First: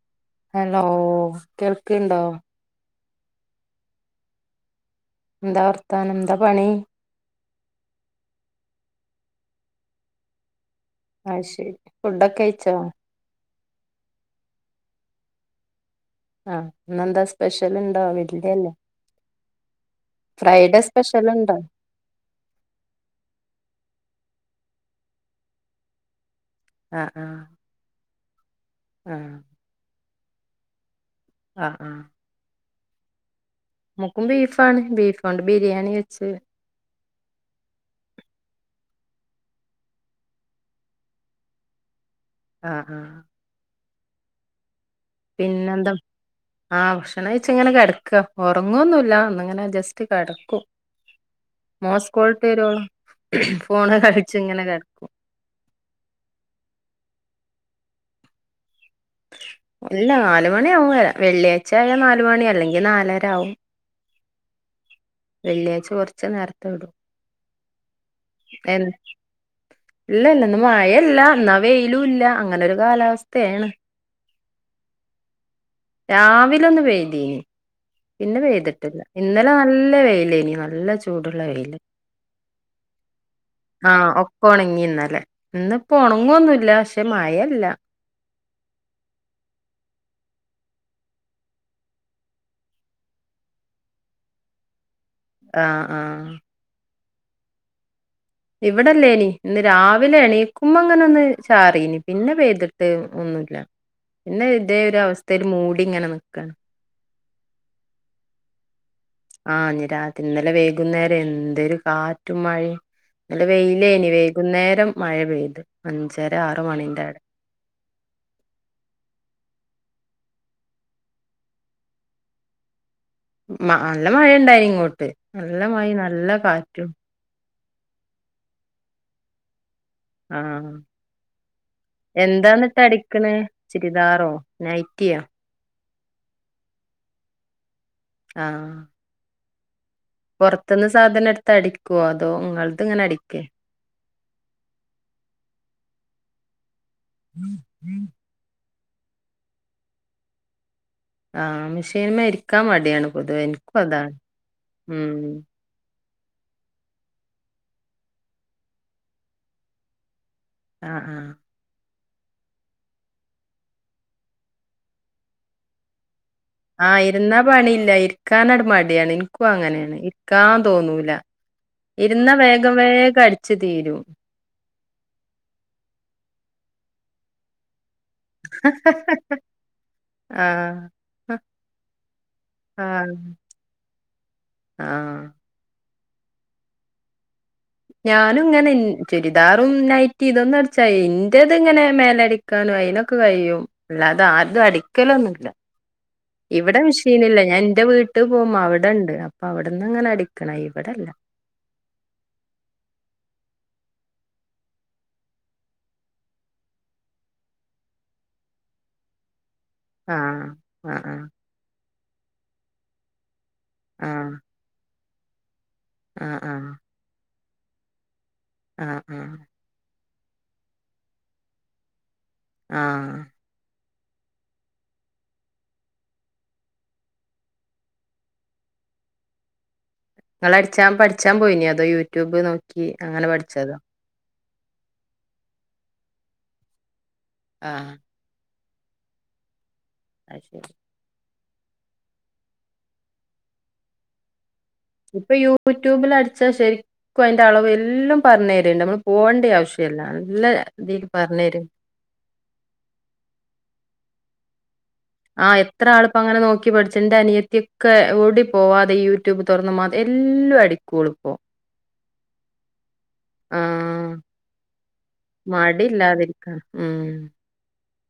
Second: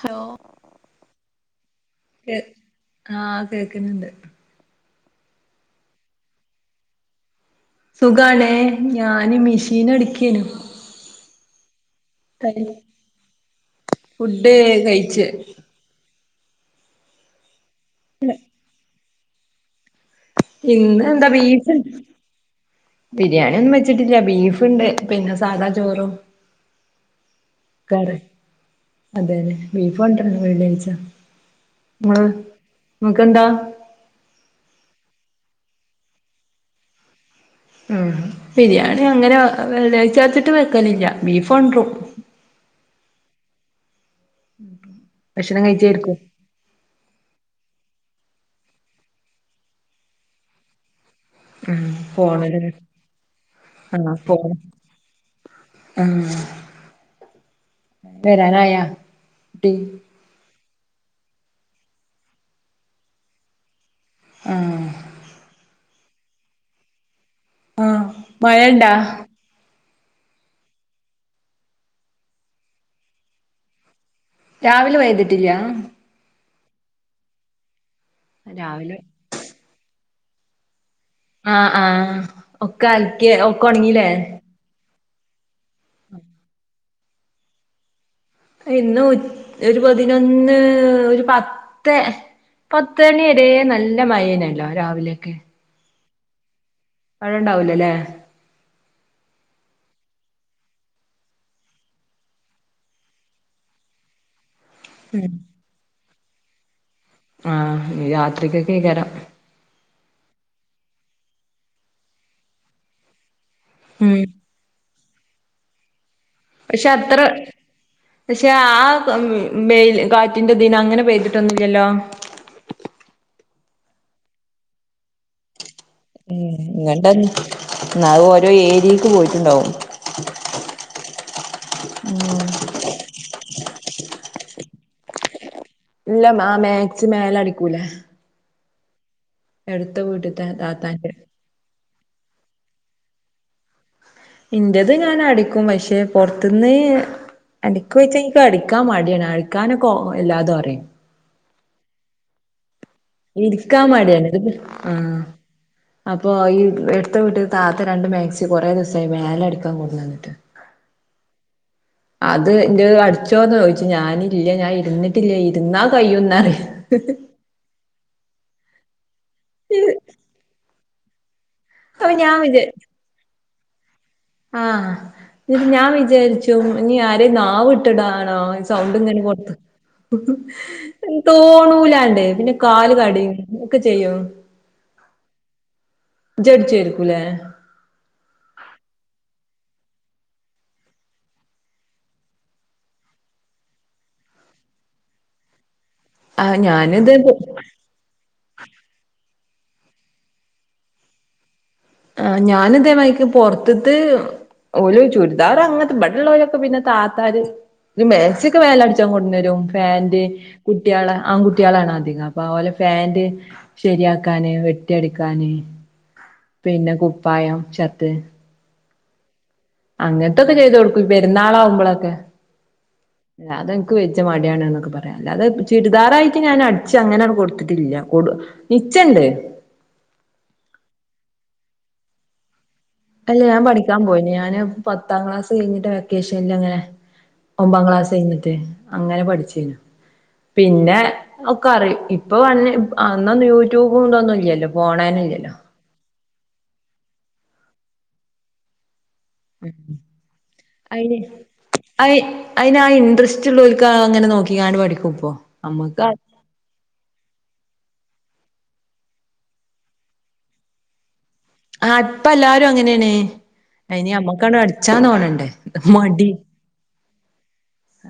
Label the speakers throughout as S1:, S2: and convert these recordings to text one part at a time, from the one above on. S1: Hello
S2: hello കേൾക്കിണ്ടോ?
S1: ആ കേക്കുന്നിണ്ട്.
S2: എന്താ വർത്താനം എന്താ പണീ?
S1: സുഖാണേ ഞാന് മെഷീനടിക്കേനു.
S2: അത് ശരി ഫുഡൊക്കഴിച്ചോ?
S1: ഫുഡ്‌ കഴിച്ച്.
S2: ആ ന്നെന്താ സ്പെഷ്യ [unintelligible] അല്ലേ? സ്പെഷ്യൽ
S1: ഇന്നെന്താ
S2: ഉണ്ടോ
S1: ബീഫ്ണ്, ബിരിയാണ്ന്നും വച്ചിട്ടില്ല ബീഫ് ഫുണ്ട് പിന്നെ സാദാ ചോറും.
S2: ആ ആ
S1: അത് അതുതന്നെ ബീഫ് [unintelligible] വെള്ളിയാഴ്ച.
S2: ആ ആ
S1: ങ്ങക്കെന്താ?
S2: നെക്കും ബീഫാണ് ബീഫ്. ഫോണ്ട് ബിരിയാണിവെച്ചു.
S1: ഉം ബിരിയാണിയങ്ങനെ വെള്ളിയാഴ്ചാത്തിട്ട് വെക്കലില്ല ബീഫൊണ്ടുറും.
S2: ആ ആ
S1: ഉം
S2: പിന്നെന്താ ആ ഭക്ഷണം കഴിച്ചിങ്ങനെ കിട ക്ക ഉറങ്ങൊന്നുല്ല ഒന്നിങ്ങനെ ജസ്റ്റ്‌ കിടക്കും
S1: ഉം
S2: മോൻ സ്കൂൾ
S1: ഫോണില്
S2: വിട്ടുവരുവോ ഫോണേ
S1: ആഹ് ഫോണ്
S2: കളിച്ചിങ്ങനെ കിടക്കും
S1: വരാനായോ
S2: ഇല്ല നാലു മണി ആവും വെള്ളിയാഴ്ച ആയാൽ നാലുമണി അല്ലെങ്കിൽ നാലര ആവും
S1: ആ
S2: വെള്ളിയാഴ്ച കൊറച്ചു നേരത്തെ വിടും
S1: ആ മഴയുണ്ടോ
S2: ഇല്ലില്ല ഇന്ന് മഴയല്ല എന്നാ വെയിലൂല്ല അങ്ങനൊരു കാലവസ്ഥയാണ്
S1: രാവിലെ പെയ്തിട്ടില്ല
S2: രാവിലെ ഒന്ന് പെയ്തീനിം പിന്നെ
S1: രാവിലെ
S2: പെയ്തിട്ടില്ല ഇന്നലെ നല്ല വെയിൽ ലേനീ നല്ല ചൂ
S1: ആ ആ ഒക്കെ അലക്കി ഒക്കെ ഒണങ്ങീല്ലേ
S2: ആഹ് ഒക്കെ ഒണങ്ങി ഇന്നലെ ഇന്നിപ്പോ ഒണങ്ങോന്നുല്ല ക്ഷേ മയല്ല
S1: ഇന്ന് ഉ ഒരു പതിനൊന്നു ഒരു പത്തെ പത്തുമണിവരേ നല്ല മയയായിനല്ലോ രാവിലെ
S2: ആ ആ
S1: മഴയുണ്ടാവൂലല്ലേ?
S2: ഇവിടെ ഇല്ലേനി ഇന്ന് രാവിലെ എണീക്കുമ്പോ ഇങ്ങനൊന്നു ചാറീന് പിന്നെ പെയ്തിട്ട് ഒന്നുല്ല ഇന്ന് ഇതേ ഒരു അവസ്ഥയില് മൂടി ഇങ്ങനെ നി ക്കാണ്-
S1: ആ രാത്രിക്കൊക്കെ ഇകരം-
S2: ആ ഇനി രാത്രി ഇന്നലെ വൈകുന്നേരം എന്തെര് കാറ്റും മഴയും- ഇന്നലെ വെയിലേന്
S1: ഉം
S2: വൈകുന്നേരം- മഴപെയ്ത് അഞ്ച്
S1: പക്ഷേ അത്ര പക്ഷേ ആ [unintelligible] മെയിൽ കാറ്റിന്റെതിന് അങ്ങനെ പെയ്തിട്ടൊന്നുല്ലല്ലോ?
S2: മ നല്ല മഴയുണ്ടായിങ്ങോട്ട് നല്ല മഴയും നല്ല കാറ്റും
S1: [unintelligible] അത് ഓരോ ഏരിയയ്ക്ക് പോയിട്ടുണ്ടാവും-
S2: ആ എന്താണിട്ട് അടിക്കണേ? ചുരിദാറോ നൈറ്റിയൊ?
S1: ഇല്ല മാ മാക്സി മേലെ അടിക്കൂലേ?
S2: ആഹ്-
S1: എടുത്ത വീട്ടത്തെ
S2: പൊറത്ത്ന്ന്
S1: താത്താന്റെ
S2: സാധനം എടുത്തു അടിക്ഒ അതോ നിങ്ങൾ- ഇങ്ങനെ അടിക്കെ
S1: ഇന്റത് ഞാൻ അടിക്കും പക്ഷെ പൊറത്തിന്ന് - അടിക്കുച്ച അടിക്കു [unintelligible] അടിക്കാൻ മടിയാണ് അടിക്കാനൊക്കെ എല്ലാതും അറിയും
S2: ആഹ് മിഷൻ മേടിക്കാൻ മടി
S1: ഇരിക്കാൻ മടിയാണ്
S2: ഉം
S1: അപ്പൊ അടുത്ത വീട്ടിത്തെ താത്ത രണ്ടു മാക്സി കൊറേ ദിവസമായി മേലെ അടിക്കാൻ കൊണ്ട് വന്നിട്ട്
S2: ആആ
S1: അത്‌ന്റെ അടിച്ചൊന്ന് ചോദിച്ചു ഞാൻ ഇല്ല ഞാൻ ഇരുന്നിട്ടില്ല ഞാൻ ഇരുന്നാ കൈ ഒന്ന് -
S2: ആ ഇരുന്ന പണി ഇല്ലാ ഇരിക്കാന- മടിയാണ് എനിക്കും അങ്ങനെ ആണ് ഇരിക്കാൻ തോന്നും [unintelligible]
S1: അപ്പൊ
S2: ഇരുന്ന വേഗം വെഗം അടി- ഇത് തീരും
S1: ആ ഇത് ഞാൻ വിചാരിച്ചു ഇനി ആരേം നാവ് - ട്ടാണോ സൗണ്ട് ഇങ്ങനെ ഇങ്ങോട്ട്
S2: ആഹ്
S1: തോന്നുലണ്ടണ്ട് പിന്നെ കാലു
S2: ആഹ്
S1: കെടയും ഒക്കെ ചെയ്യുമോ
S2: ആഹ്
S1: [unintelligible]
S2: ഞാനും ഇങ്ങനെ ചുരുദാറും, നൈറ്റിയും ഇത്‌ ഒന്നും അടിച്ചാലും എന്റെ ഇങ്ങനെ അടിക്കാൻ അതിനൊക്കെ കഴിയും അല്ലാതെ ആർക്കും അടിക്കൽ ഒന്നും ഇല്ല
S1: ആഹ്
S2: ഇവിടെ
S1: ഞാനിത്
S2: മിഷീനില്ല ഞാൻ ഇന്റെ വീട്ട് പോവ്മ്പം അവ്ടെണ്ട്. അവ്ട്ന്ന് ങ്ങനെ അടിക്ക്ണ ഇവടല്ല.
S1: ഞാനുതേമായിക്ക് പൊർത്ത്ത്ത് ഓല് ചുര്ദാറ് അങ്ങൻത്തെ ബടെല്ലോലൊക്കെ പിന്നെ താത്താര് ന്നെ മേക്സിയൊക്കെ മേലെ അട്ച്ചാൻ കൊട്ന്നരും. പാന്റ്
S2: ആഹ്
S1: കുട്ടിയാളെ
S2: ആഹ്
S1: ആങ്കുട്ടിയളാണ ന്നാപ്പ ഓലെ പാന്റ്. ശെരിയാക്കാന് വെ ട്ടി അടിക്കാന്.
S2: ആ
S1: പിന്നെ കു പ്പായം, ഷർട്ട്‌.
S2: ആഹ് ആഹ്
S1: അങ്ങൻത്തൊക്കെ ചെയ്തു കൊടുക്കും. പെരുന്നാളാവുമ്പ്ളൊ ക്കെ.
S2: ആഹ്
S1: ക്ക് വെജ്ജ മടിയാണ് ന്നൊക്കെ പറയാ. അല്ലാതെ ചുരിദാറായിട്ട് ഞാന് അട്ച്ച് അങ്ങനെണ്ട് കൊട് ത്തിട്ടില്ല. കൊടു നിച്ചണ്ട്.
S2: ഇങ്ങള് അട്ച്ചാ പട്ച്ചാം പോയിനോ. അതോ യൂട്യൂബ് നോ
S1: അല്ല ഞാന് പഠിയ്ക്കാൻ പോയിനി ഞാന ഞാൻ പത്താം ക്ലാസ് കഴിഞ്ഞിട്ട് വെക്കേഷനിലങ്ങനെ ഒമ്പാ
S2: ആഹ്
S1: ക്ലാസ്സ് കയിഞ്ഞിട്ടേ അങ്ങനെ പഠിച്ചീന്
S2: അത് ശരി
S1: പിന്നെ ഒക്കറീ ഇപ്പ വന്നേ അന്ന് യൂ ട്യൂബും കുന്തോന്നും ഇല്ലല്ലോ ഫോണന്നെ
S2: ഇപ്പം യൂ
S1: ഇല്ലല്ലോ
S2: ട്യൂബിലടിച് ചാ ശരിക്കും അതിന്റെ അളവെല്ലാം പറഞ്ഞു തരമ്മളെ പോവണ്ടിയ ആവശ്യം ഇല്ലാ എല്ലാ ഇതി പറഞ്ഞു തരും
S1: അയിനാ ഇൻട്രെസ്ട്രോള്ളോർക്കാ അങ്ങിനെ നോക്കിയാണു പഠിക്കു
S2: ആ എത്രാളിപ്പങ്ങനെ നോക്കി മേടിച്ചു ന്റനിയത്തിക്കേ ഓടി പോവാതെ യൂട്യൂബു തൊറന്ന മാ എല്ലടിക്കോളും ഇപ്പം
S1: ആ ഇപ്പെല്ലാരും അങ്ങനെഅന്നെ ഇനി അമ്മക്കവിടെ അടു
S2: മടി ഇല്ലാതിരിക്ക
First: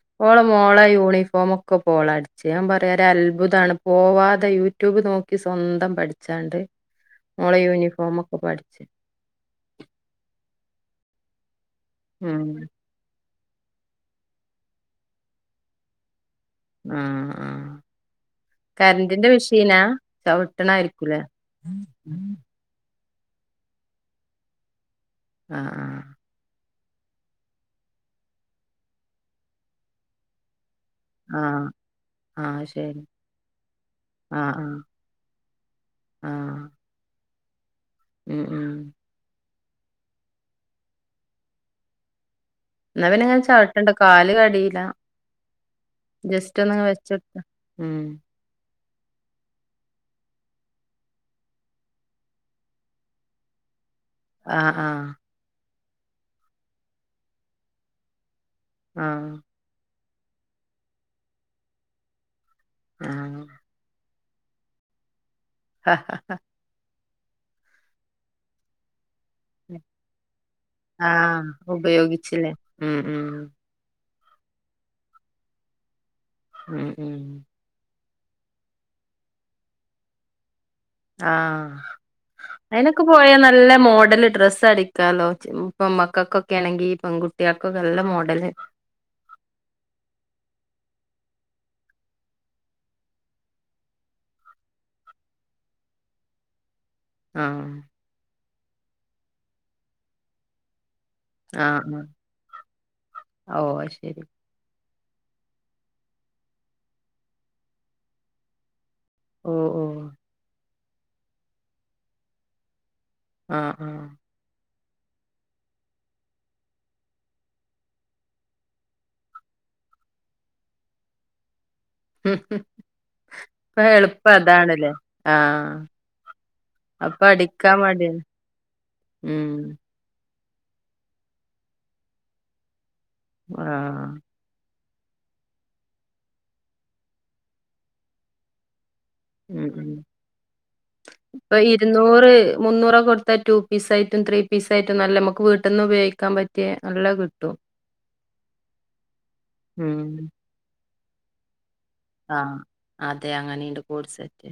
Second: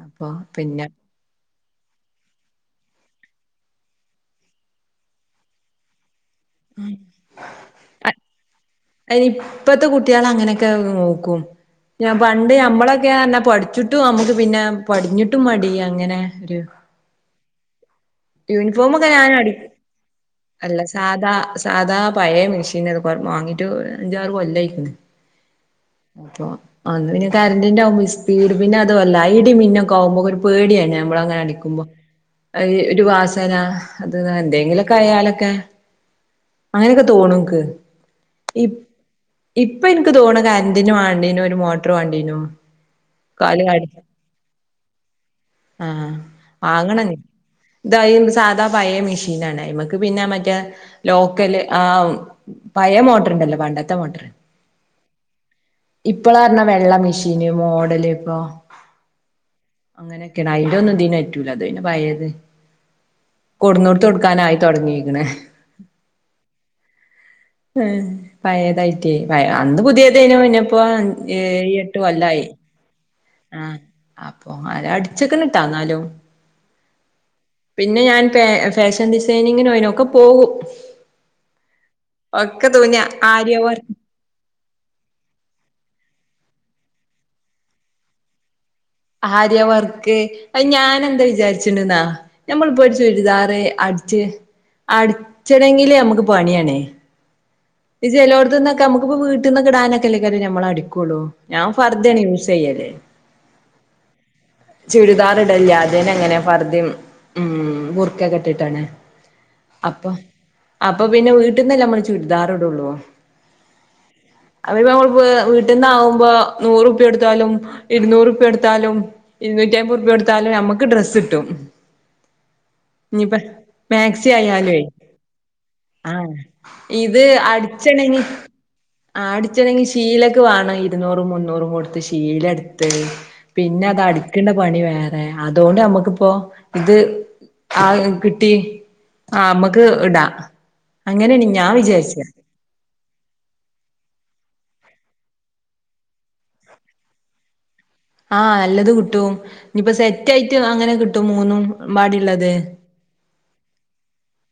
S1: അപ്പൊ
S2: ഓൾടെ മോളെ
S1: പിന്നെ
S2: ഊ ളിഫോമൊക്കെ ഒക്കെ പോളാടുത്തു പറയാ ഒരൽഭു തമാണെ പോവാതെ യൂ ട്യൂബ് നോക്കി സ്വന്തം പടിച് ചാണ്ടേ ഓളെ യൂണിഫോമൊക്കെ പഠി
S1: അയിനിപ്പത്തെ കുട്ടികള ങ്ങനൊക്കെ ഒന്ന് നോക്കും ഞാൻ
S2: ഉം
S1: പണ്ട് ഞമ്മളൊക്കെ പഠിച്ചിട്ടു നമുക്കെ പിന്നെ പടിഞ്ഞിട്ടും മടിയാ ഇങ്ങനെ
S2: ആാ
S1: [unintelligible] അല്ല
S2: ചവിട്ടണായിരിക്കൂലേ
S1: സാദാ സാദാ പയേ മിഷി ട് വാങ്ങീട്ടു അഞ്ചാറു കൊല്ലായി
S2: ആ
S1: അന്നു പിന്നെ കരണ്ടിന്റെ ആവുമ്പം ഇസ്പീഡ് പിന്നതുമല്ല ഇടിം മിന്നു ഒക്കെ ആവുമ്പോ പേടി ആണ് നമ്മളിങ്ങനെ
S2: ആഹ്
S1: അടിക്കുമ്പോ
S2: ആഹ് ശരി
S1: ഒരു വാസന അതു
S2: ആഹ്
S1: തന്റെ
S2: ആഹ്
S1: എന്തെലൊക്കെ ആയാലൊക്കെ
S2: ആഹ്
S1: അങ്ങനൊക്കെ തോണു [unintelligible]
S2: ഉം ഉം
S1: ഇപ്പം എനിക്ക് തോന്ന കരണ്ടിന്റെ വാണ്ടീന് മോട്ടറു വാങ്ങ
S2: ന്നാ ങ്ങനെ ചവിട്ടണ്ട കാൽ കടീലാ ജസ്റ്റ്‌ ഒന്ന് ങ്ങനെ വെച്ചോട്ത
S1: [unintelligible] ഇതാ പയേ മിഷനാണെ മ്മക്കെ പിന്നാ മറ്റേ ലോക്കലെ പയേ മോട്ടോറിണ്ടല്ലോ പണ്ടത്തെ മോട്ടറെ
S2: അ ആ
S1: ഇപ്പളാർണ വെള്ള മെഷീന് മോഡല് ഇപ്പം
S2: ആ
S1: അങ്ങനെക്കെയാണ് അയിന്റെ ഒന്നു ഇതിനറ്റൂല ഇതയിന് പഴേത്
S2: ആ
S1: തൊട്‌ക്കാനായി തൊട്ങ്ങീക്ക്‌ണ്
S2: ആഹ്
S1: ഹെ പഴെതായി റ്റെ അന്ന് പുതിയെതെനു പിന്നെ ഇപ്പ
S2: ആഹ്
S1: ഏയ് എട്ട് കൊല്ലായി
S2: ഉപയോഗിച്ചില്ലേ ഉം ഉം
S1: ആ അപ്പൊ അല അട്‌ച്ച്ക്ക്‌ണ് ട്ടാ ന്നാലും
S2: മ് മ്
S1: പിന്നെ ഞാൻ പേ ഫേഷൻ ഡിസൈനിംങ്ങിനൊയ്ന് ഒക്കെ പോവും
S2: ആ
S1: തുന്നിയ
S2: അയ്നൊക്കെ പോയാ
S1: ആര്യ
S2: നല്ല
S1: വർക്ക്
S2: മോഡല് ഡ്രെസ്സ് അടിക്കാല്ലോ ച് ഇപ്പ മ്മ ങ്ങക്കക്കൊണെങ്കിൽ പെൺകുട്ട്ട്യേ കൊക്കെ നല്ല മോഡല്
S1: ആര്യ വർക് അയ് ഞാനെന്തെ വിചാരിച്ചിണ്ട്ന്ന നമ്മൾപ്പൊരു ചുരിദാറ് അട്ച്ച് അട്ച്ചണങ്കില് അമക്ക് പണിയാണ്
S2: ആഹ്
S1: ട്ട്ന്നൊക്ക മ്മക്ക് ഇപ്പ വീട്ട്ന്നൊക്കെ ഇടാനൊക്കെല്ലെ നമ്മള് അടി ക്കൊളു ഞാൻ
S2: ആഹ് ആഹ്
S1: ഫർതെണ് യൂസെയ്യല്
S2: ഓ അത് ശരി
S1: ചുരിദാറ് ഇടല്ല ആദ്യന്നെ ഇങ്ങനെ ഫർദിമ് ബുർകൊക്കെ ഇട്ട്ട്ടാണ്
S2: ഓ ഓ
S1: അപ്പ പിന്നെ വീട്ട്ന്നല്ലേ മ്മള് ചുര് ദാറ്ടൊള്ളു
S2: അ ആ
S1: അപ്പ നമ്മൾപ്പ വീട്ട്ന്നാവുമ്പോ നൂറു പ്പ്യൊട്ത്താലും ഇര്ന്നൂറ് പ്പ്യൊട്‌ ത്താലും ഇര്നൂറ്റി അയ്മ്പൊർപ്യൊട് ത്താലും നമ്മക്ക് ഡ്രെസ്സ്ട്ടും
S2: ഇപ്പ
S1: മാക്സി ആയാലുവേ
S2: എള്പ്പതാണ്ല്ലെ ആ
S1: ആഹ് ഇത് അടിച്ചണെങ്കി ആ
S2: ഉം
S1: അടിച്ചാണെങ്കി ശീ ലക്ക് വാണം ഇര്ന്നൂറും മുന്നൂറും കൊട്ത്ത് ശീലട്‌ ത്ത് പിന്നെ അത്
S2: ആഹ്
S1: അടിക്ക്‌ണ പണി വേ റെ അതോണ്ട് അമ്മക്ക്പ്പൊ ഇത് ആ കിട്ടി ആ
S2: ഉം
S1: മ്മക്ക് ഇടാ അങ്ങനെണ് വിചാരിച്ചെ
S2: ന്നൂറ് മൂന്നൂറൊക്ക കൊട്ത്ത ടു പീസായിട്ടും ത്രീ ത്രീ പീസ് ആയിട്ട് നല്ല മ്മക്ക് വീട്ട്ന്ന് ഉപയോഗിക്കാൻ പറ്റ്യേ നല്ല കിട്ടും
S1: ആ നല്ലത് കിട്ടും ഇഞ്ഞ്പ്പ സെറ്റായിട്ട് അങ്ങനെ കി ട്ടു മൂന്നും
S2: ആ
S1: പാടിള്ളത്
S2: അത് അങ്ങെനെണ്ട് കോഡ് സെറ്റ്.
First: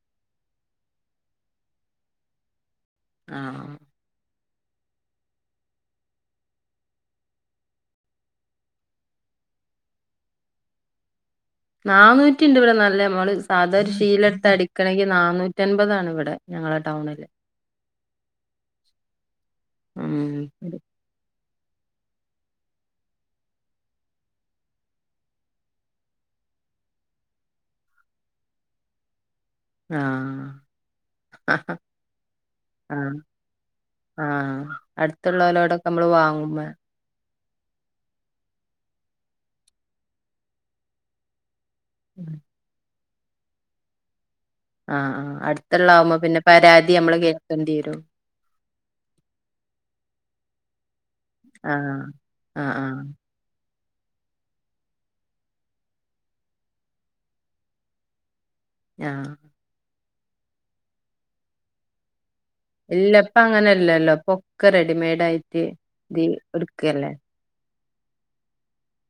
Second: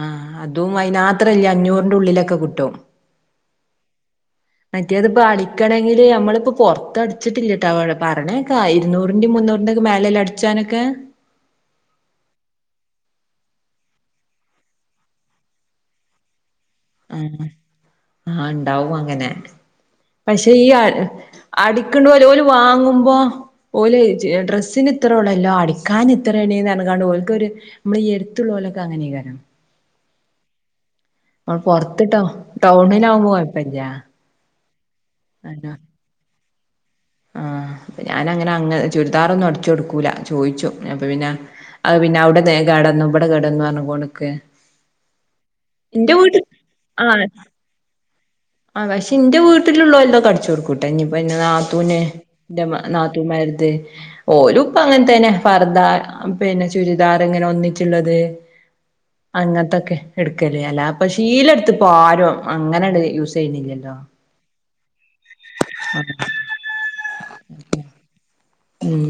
S1: ആ അതും അയിനാത്ര ല്ല അഞ്ഞൂർൻ്റുള്ളിലൊക്കെ കിട്ടും.
S2: ആ
S1: മറ്റേത് ഇപ്പോ അടിക്കണങ്കില് ഞമ്മൾ പ്പോ പോർത് അടിച്ചിട്ടില്ലാട്ട പർഞ്ഞേക്കാ ഇരുന്നൂരിന്റിം മുന്നൂരിന്റിം മേലല്ലേ അടിച്ചനൊക്കെ
S2: നാനൂറ്റിണ്ട് ഇവടെ നല്ല അമ്മള് സാധാ ഒരു ശീലട്ത് അടിക്കാണെങ്കില് നാനൂറ്റമ്പതാണിവടെ.
S1: ആഹ് ആഹ് ണ്ടാകും അങ്ങനെ
S2: ഉം
S1: പക്ഷെ ഈ അടു അടിക്കണ്ടുപോലും ഓൽ വാങ്ങുമ്പോ ഓല് ഡ്രെസ്സിന് ഇത്രഉള്ളല്ലോ അടിക്കാൻ ഇത്രേനി അനങ്ങാണ്ട് ഓൽക്കൊരു നമ്മളീ എടുത്തുള്ളോൽ [unintelligible]
S2: ആ ഹ
S1: പൊറത്തിട്ടോ
S2: ഹ ആ
S1: ടൗണിലാവുമ്പോ കൊഴപ്പല്ല
S2: ആ അടുത്തുള്ളലോടക്കെ വാങ്ങുമ്പോൾ
S1: ആ ഞാൻ അങ്ങനെ അങ്ങനെ ചുരിദാർ ഒന്ന് അടിച്ചെടുക്കുല ചോദിക്കും അപ്പൊ പിന്നെ അങ്ങനെ ആ പിന്നെ അവിടെ വേ കേടുവന്നു ഇവിടെ കേട്വന്ന് എന്ന് പറഞ്ഞു നിൽക്കും
S2: ആ അടുത്തുള്ളമ്പോൾ പിന്നെപരാതി കേൾക്കേണ്ടിവരും
S1: പക്ഷേ എന്റെ വീട്ടിൽ ഉള്ളതൊക്കെ അടിച്ചെടുക്കും പിന്നെ നാത്തൂന്ന്
S2: ആഹ്
S1: എന്റെ
S2: ആഹ് ആഹ്
S1: നാത്തൂന്മാരെത് ഓലും ഇപ്പം അങ്ങനെയല്ലേ പർദ്ദ പിന്നെ ചുരിദാങ്ങനെ ഒരുമിച്ചുള്ളത്
S2: ആഹ്
S1: അങ്ങനെന്തൊക്കെ എടുക്കല് അല്ലാതെ ഷീലെടുത്ത്പ്പരും അങ്ങനങ്ങട്ട് യൂസ്
S2: ഇപ്പം അങ്ങനെ
S1: ചെയ്യുന്നില്ലല്ലോ
S2: ഇല്ലല്ലോ റെഡിമെയ്ഡ് യിട്ട് ഇത് എടുക്കല്ലേ
S1: ഉം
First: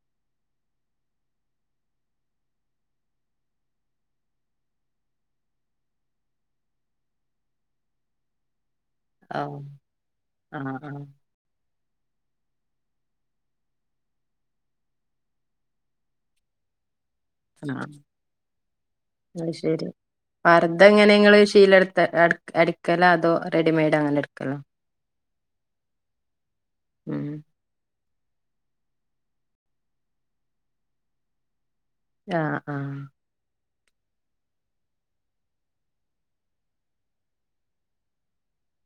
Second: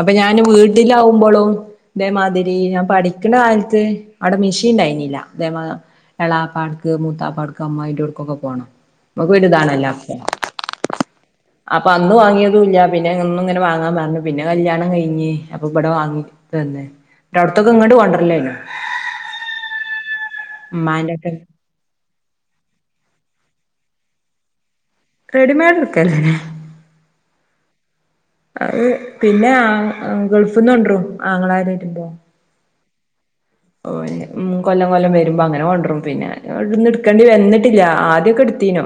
S1: അപ്പൊ ഞാന് വീട്ടിലാാവുമ്പോളും ഇതേമാതിരി ഞാൻ പഠിക്കുന്ന കാലത്ത് അവിടെ മെഷീൻണ്ടായിനില്ല അതേ എളാപ്പാട്ക്ക് മൂത്താപ്പാടക്ക് അമ്മായിട്ടർക്കൊക്കെ പോണം നമുക്കൊരു
S2: ആഹ്
S1: ഇതാണല്ലോ അതൊക്കെ
S2: ആഹ് ആഹ്
S1: അപ്പൊ അന്ന് വാങ്ങിയതും ഇല്ല പിന്നെ എന്നുംഇങ്ങനെ വങ്ങൻ പറഞ്ഞ് പിന്നെ കല്യാണം കഴിഞ്ഞ് അപ്പൊ ഇവിടെ വാങ്ങി തന്നെ അവിടത്തൊക്കെ
S2: ആഹ്
S1: ഇങ്ങോട്ട് കൊണ്ടർലേന്ന്
S2: പർത എങ്ങനെങ്ങള് ശീലെടുത്ത അടുക്കലോ അതോ റെഡിമെയ്ഡ് അങ്ങനെ എടുക്കല്ലോ
S1: റെഡിമെയഡ് എക്കല്ലേെ
S2: ഉം
S1: അത് പിന്നെ ആ ഗൾഫന്ന കൊണ്ടുരും ആങ്ങളാര്
S2: ആ ആ
S1: ഓ ഉ കൊല്ലം കൊല്ലം വരുമ്പോ അങ്ങനെ കൊണ്ടരും പിന്നെ ഇന്ന് എടുക്കേണ്ടി വന്നിട്ടില്ല ആദ്യൊക്കെ എടുതീനു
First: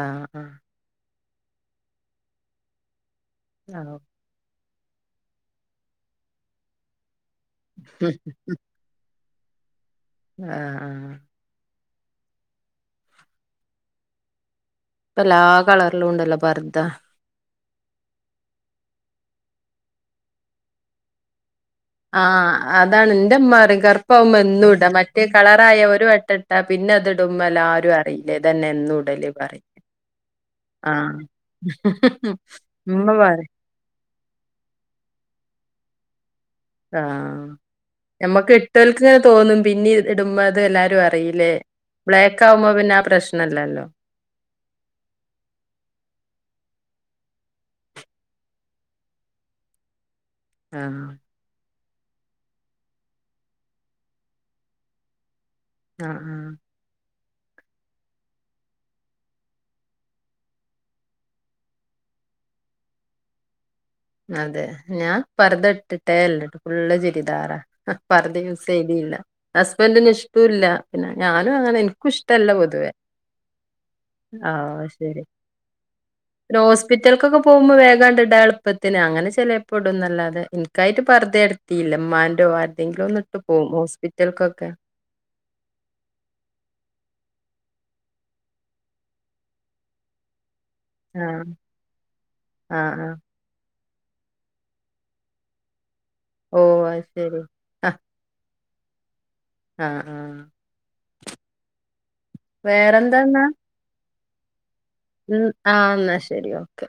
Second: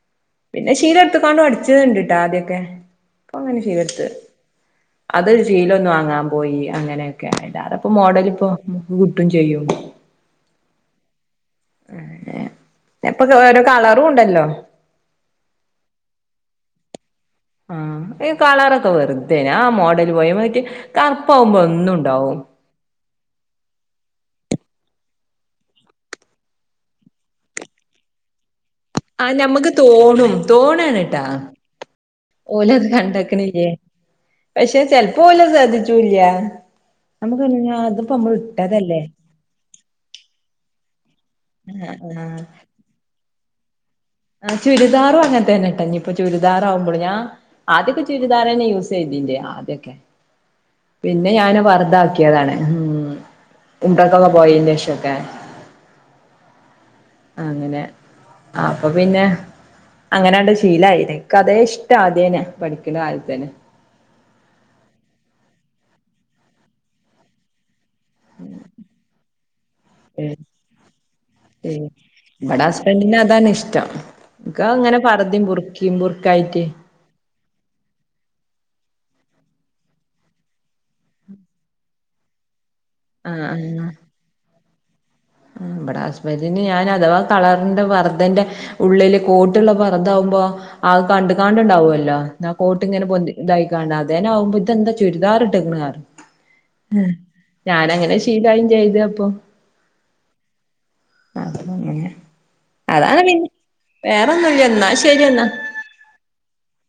S2: ആഹ്
S1: പിന്നെ ശീല കാണും അടിച്ചത്ണ്ട്ട്ടൊ ആദ്യൊക്കെ അപ്പൊ അങ്ങനെ
S2: ആഹ്
S1: ശീലഡ്ത്ത് അത്ൽ സിലലൊന്ന് വാങ്ങാൻ പോയി അങ്ങനെ അയ്ലേറെ മോഡൽ ഇപ്പൊ [unintelligible] കിട്ടും ചെയ്യും.
S2: ആഹ് ആഹ്
S1: ഇപ്പൊക്കൊരോ കളറുണ്ടല്ലോ
S2: എല്ലാ കളറിലുണ്ടല്ലോ പർദ
S1: ആഹ് ഇ കളറൊക്കെ വെറ്തേന് ആ മോഡല് പോയ മറ്റേ കറ്പ്പവുമ്പോ
S2: ആഹ് അതാണ് ഇന്റെമ്മ പറയും കറുപ്പാവുമ്പോ ന്നൂടാ മറ്റേ കളറായ ഒരു വട്ട ഇട്ട പിന്നെ അത്ടുമ്മല എല്ലാരും അറിയില്ലേ ഇതന്നെ എന്നും
S1: ആ
S2: ഇടല് പറയും
S1: ഞമ്മുക്ക് തോണും തോണാണ്
S2: ആഹ്
S1: കേട്ടാ ഓലത്
S2: ഉമ്മ പറയും
S1: കണ്ടക്കണില്ലേ പക്ഷെ ചെലപ്പോ ഓല ശ്രദ്ധി ട്ടുല്ല
S2: ആഹ് ഞമ്മക്ക്
S1: ഇട്ടതല്ലേ
S2: ഇട്ടൽക്ക് തോന്നും പിന്നീ ഇടുമ്പോ അത് എല്ലാരും അറിയില്ലേ, ബ്ലാക്ക് ആവുമ്പോ പിന്നെ ആ പ്രശ് ഇന്നല്ലല്ലോ.
S1: ആ ചുരിദാറും അങ്ങനത്തെ തന്നെട്ടാ ഇനിയിപ്പൊ ചുരിദാറ ആവുമ്പോൾ ഞാൻ ആദ്യൊക്കെ ചുരിദാർ തന്നെ യൂസ് ചെയ്തില്ലേ ആദ്യൊക്കെ
S2: ആഹ്
S1: പിന്നെ ഞാന് പറ അതാക്കിയതാണ് ഉം ഉണ്ടക്കൊക്കെ പോയതിന് ശേഷക്കെ
S2: ആഹ് ആഹ്
S1: അങ്ങനെ അപ്പൊ പിന്നെ അങ്ങനെണ്ട് ശീലായിത് ഇക്ക് അതേ ഇഷ്ടം ആദ്യന്നെ പഠിക്കുന്ന കാലത്തന്നെ
S2: അതെ ഞാൻ പറത ഇട്ടിട്ടേ ഇല്ല ഫുൾ ചുരിദാറാ അ പർദ്ദ യൂസ് ചെയ്യലില്ല ഹസ്ബൻഡിന് ഇഷ്ട്ടല്ല പിന്നെ ഞാനും അങ്ങനെ എനിക്കും ഇഷ്ടല്ല
S1: ഇവിടെ
S2: പൊതുവേ
S1: ഹസ്ബൻഡിന് അതാണ് ഇഷ്ടം എനക്ക്
S2: ആഹ്
S1: അങ്ങനെ
S2: ശരി
S1: പർദ്ദയും ബുർക്കയും
S2: ഒരു
S1: ബുർക്കായിട്ട്
S2: ഹോസ്പിറ്റലക്കൊക്കെ പോകുമ്പോ വേഗാണ്ട് ഇടാൻ എളുപ്പം ത്തിന് അങ്ങനെ ചിലേപ്പൊ ഇടുന്ന് അല്ലാതെ എനിക്കായിട്ട് പർദ്ദ ഞാനെടത്തീല്ല ഇമ്മന്റെ ആര് എന്തെങ്കിലും ഒന്നിട്ട്
S1: ആഹ്
S2: പോകും ഹോസ്പിറ്റലക്കൊക്കെ
S1: നമ്മുടെ ഹസ്ബൻ്റിന് ഞാൻ അഥവാ കളറിന്റെ പറതന്റെ ഉള്ളിൽ കോട്ടുള്ള പറത ആവുമ്പോൾ അത്
S2: ആഹ്
S1: കണ്ടുകാണ്ട്ണ്ടാവുവല്ലോ ഇന്നാ കോട്ട്
S2: ആഹ്
S1: ഇങ്ങനെ
S2: ആഹ്
S1: പൊന്തി ഇതായി - [unintelligible] അതാനേ ആവുമ്പോ ഇതെന്താ ചുരിദാറിട്ട്
S2: ഓഹ് അത് ശരി ആഹ്
S1: ഞാനങ്ങനെ ശീലമായി ചെയ്ത് അപ്പൊ
S2: ആഹ് ആഹ്
S1: അതു ഇങ്ങനെ
S2: വേറെന്താന്നാ
S1: വേറൊന്നുമില്ല എന്നാൽ
S2: ഉം ആഹ് ഇന്നാ ശരി ഓക്കെ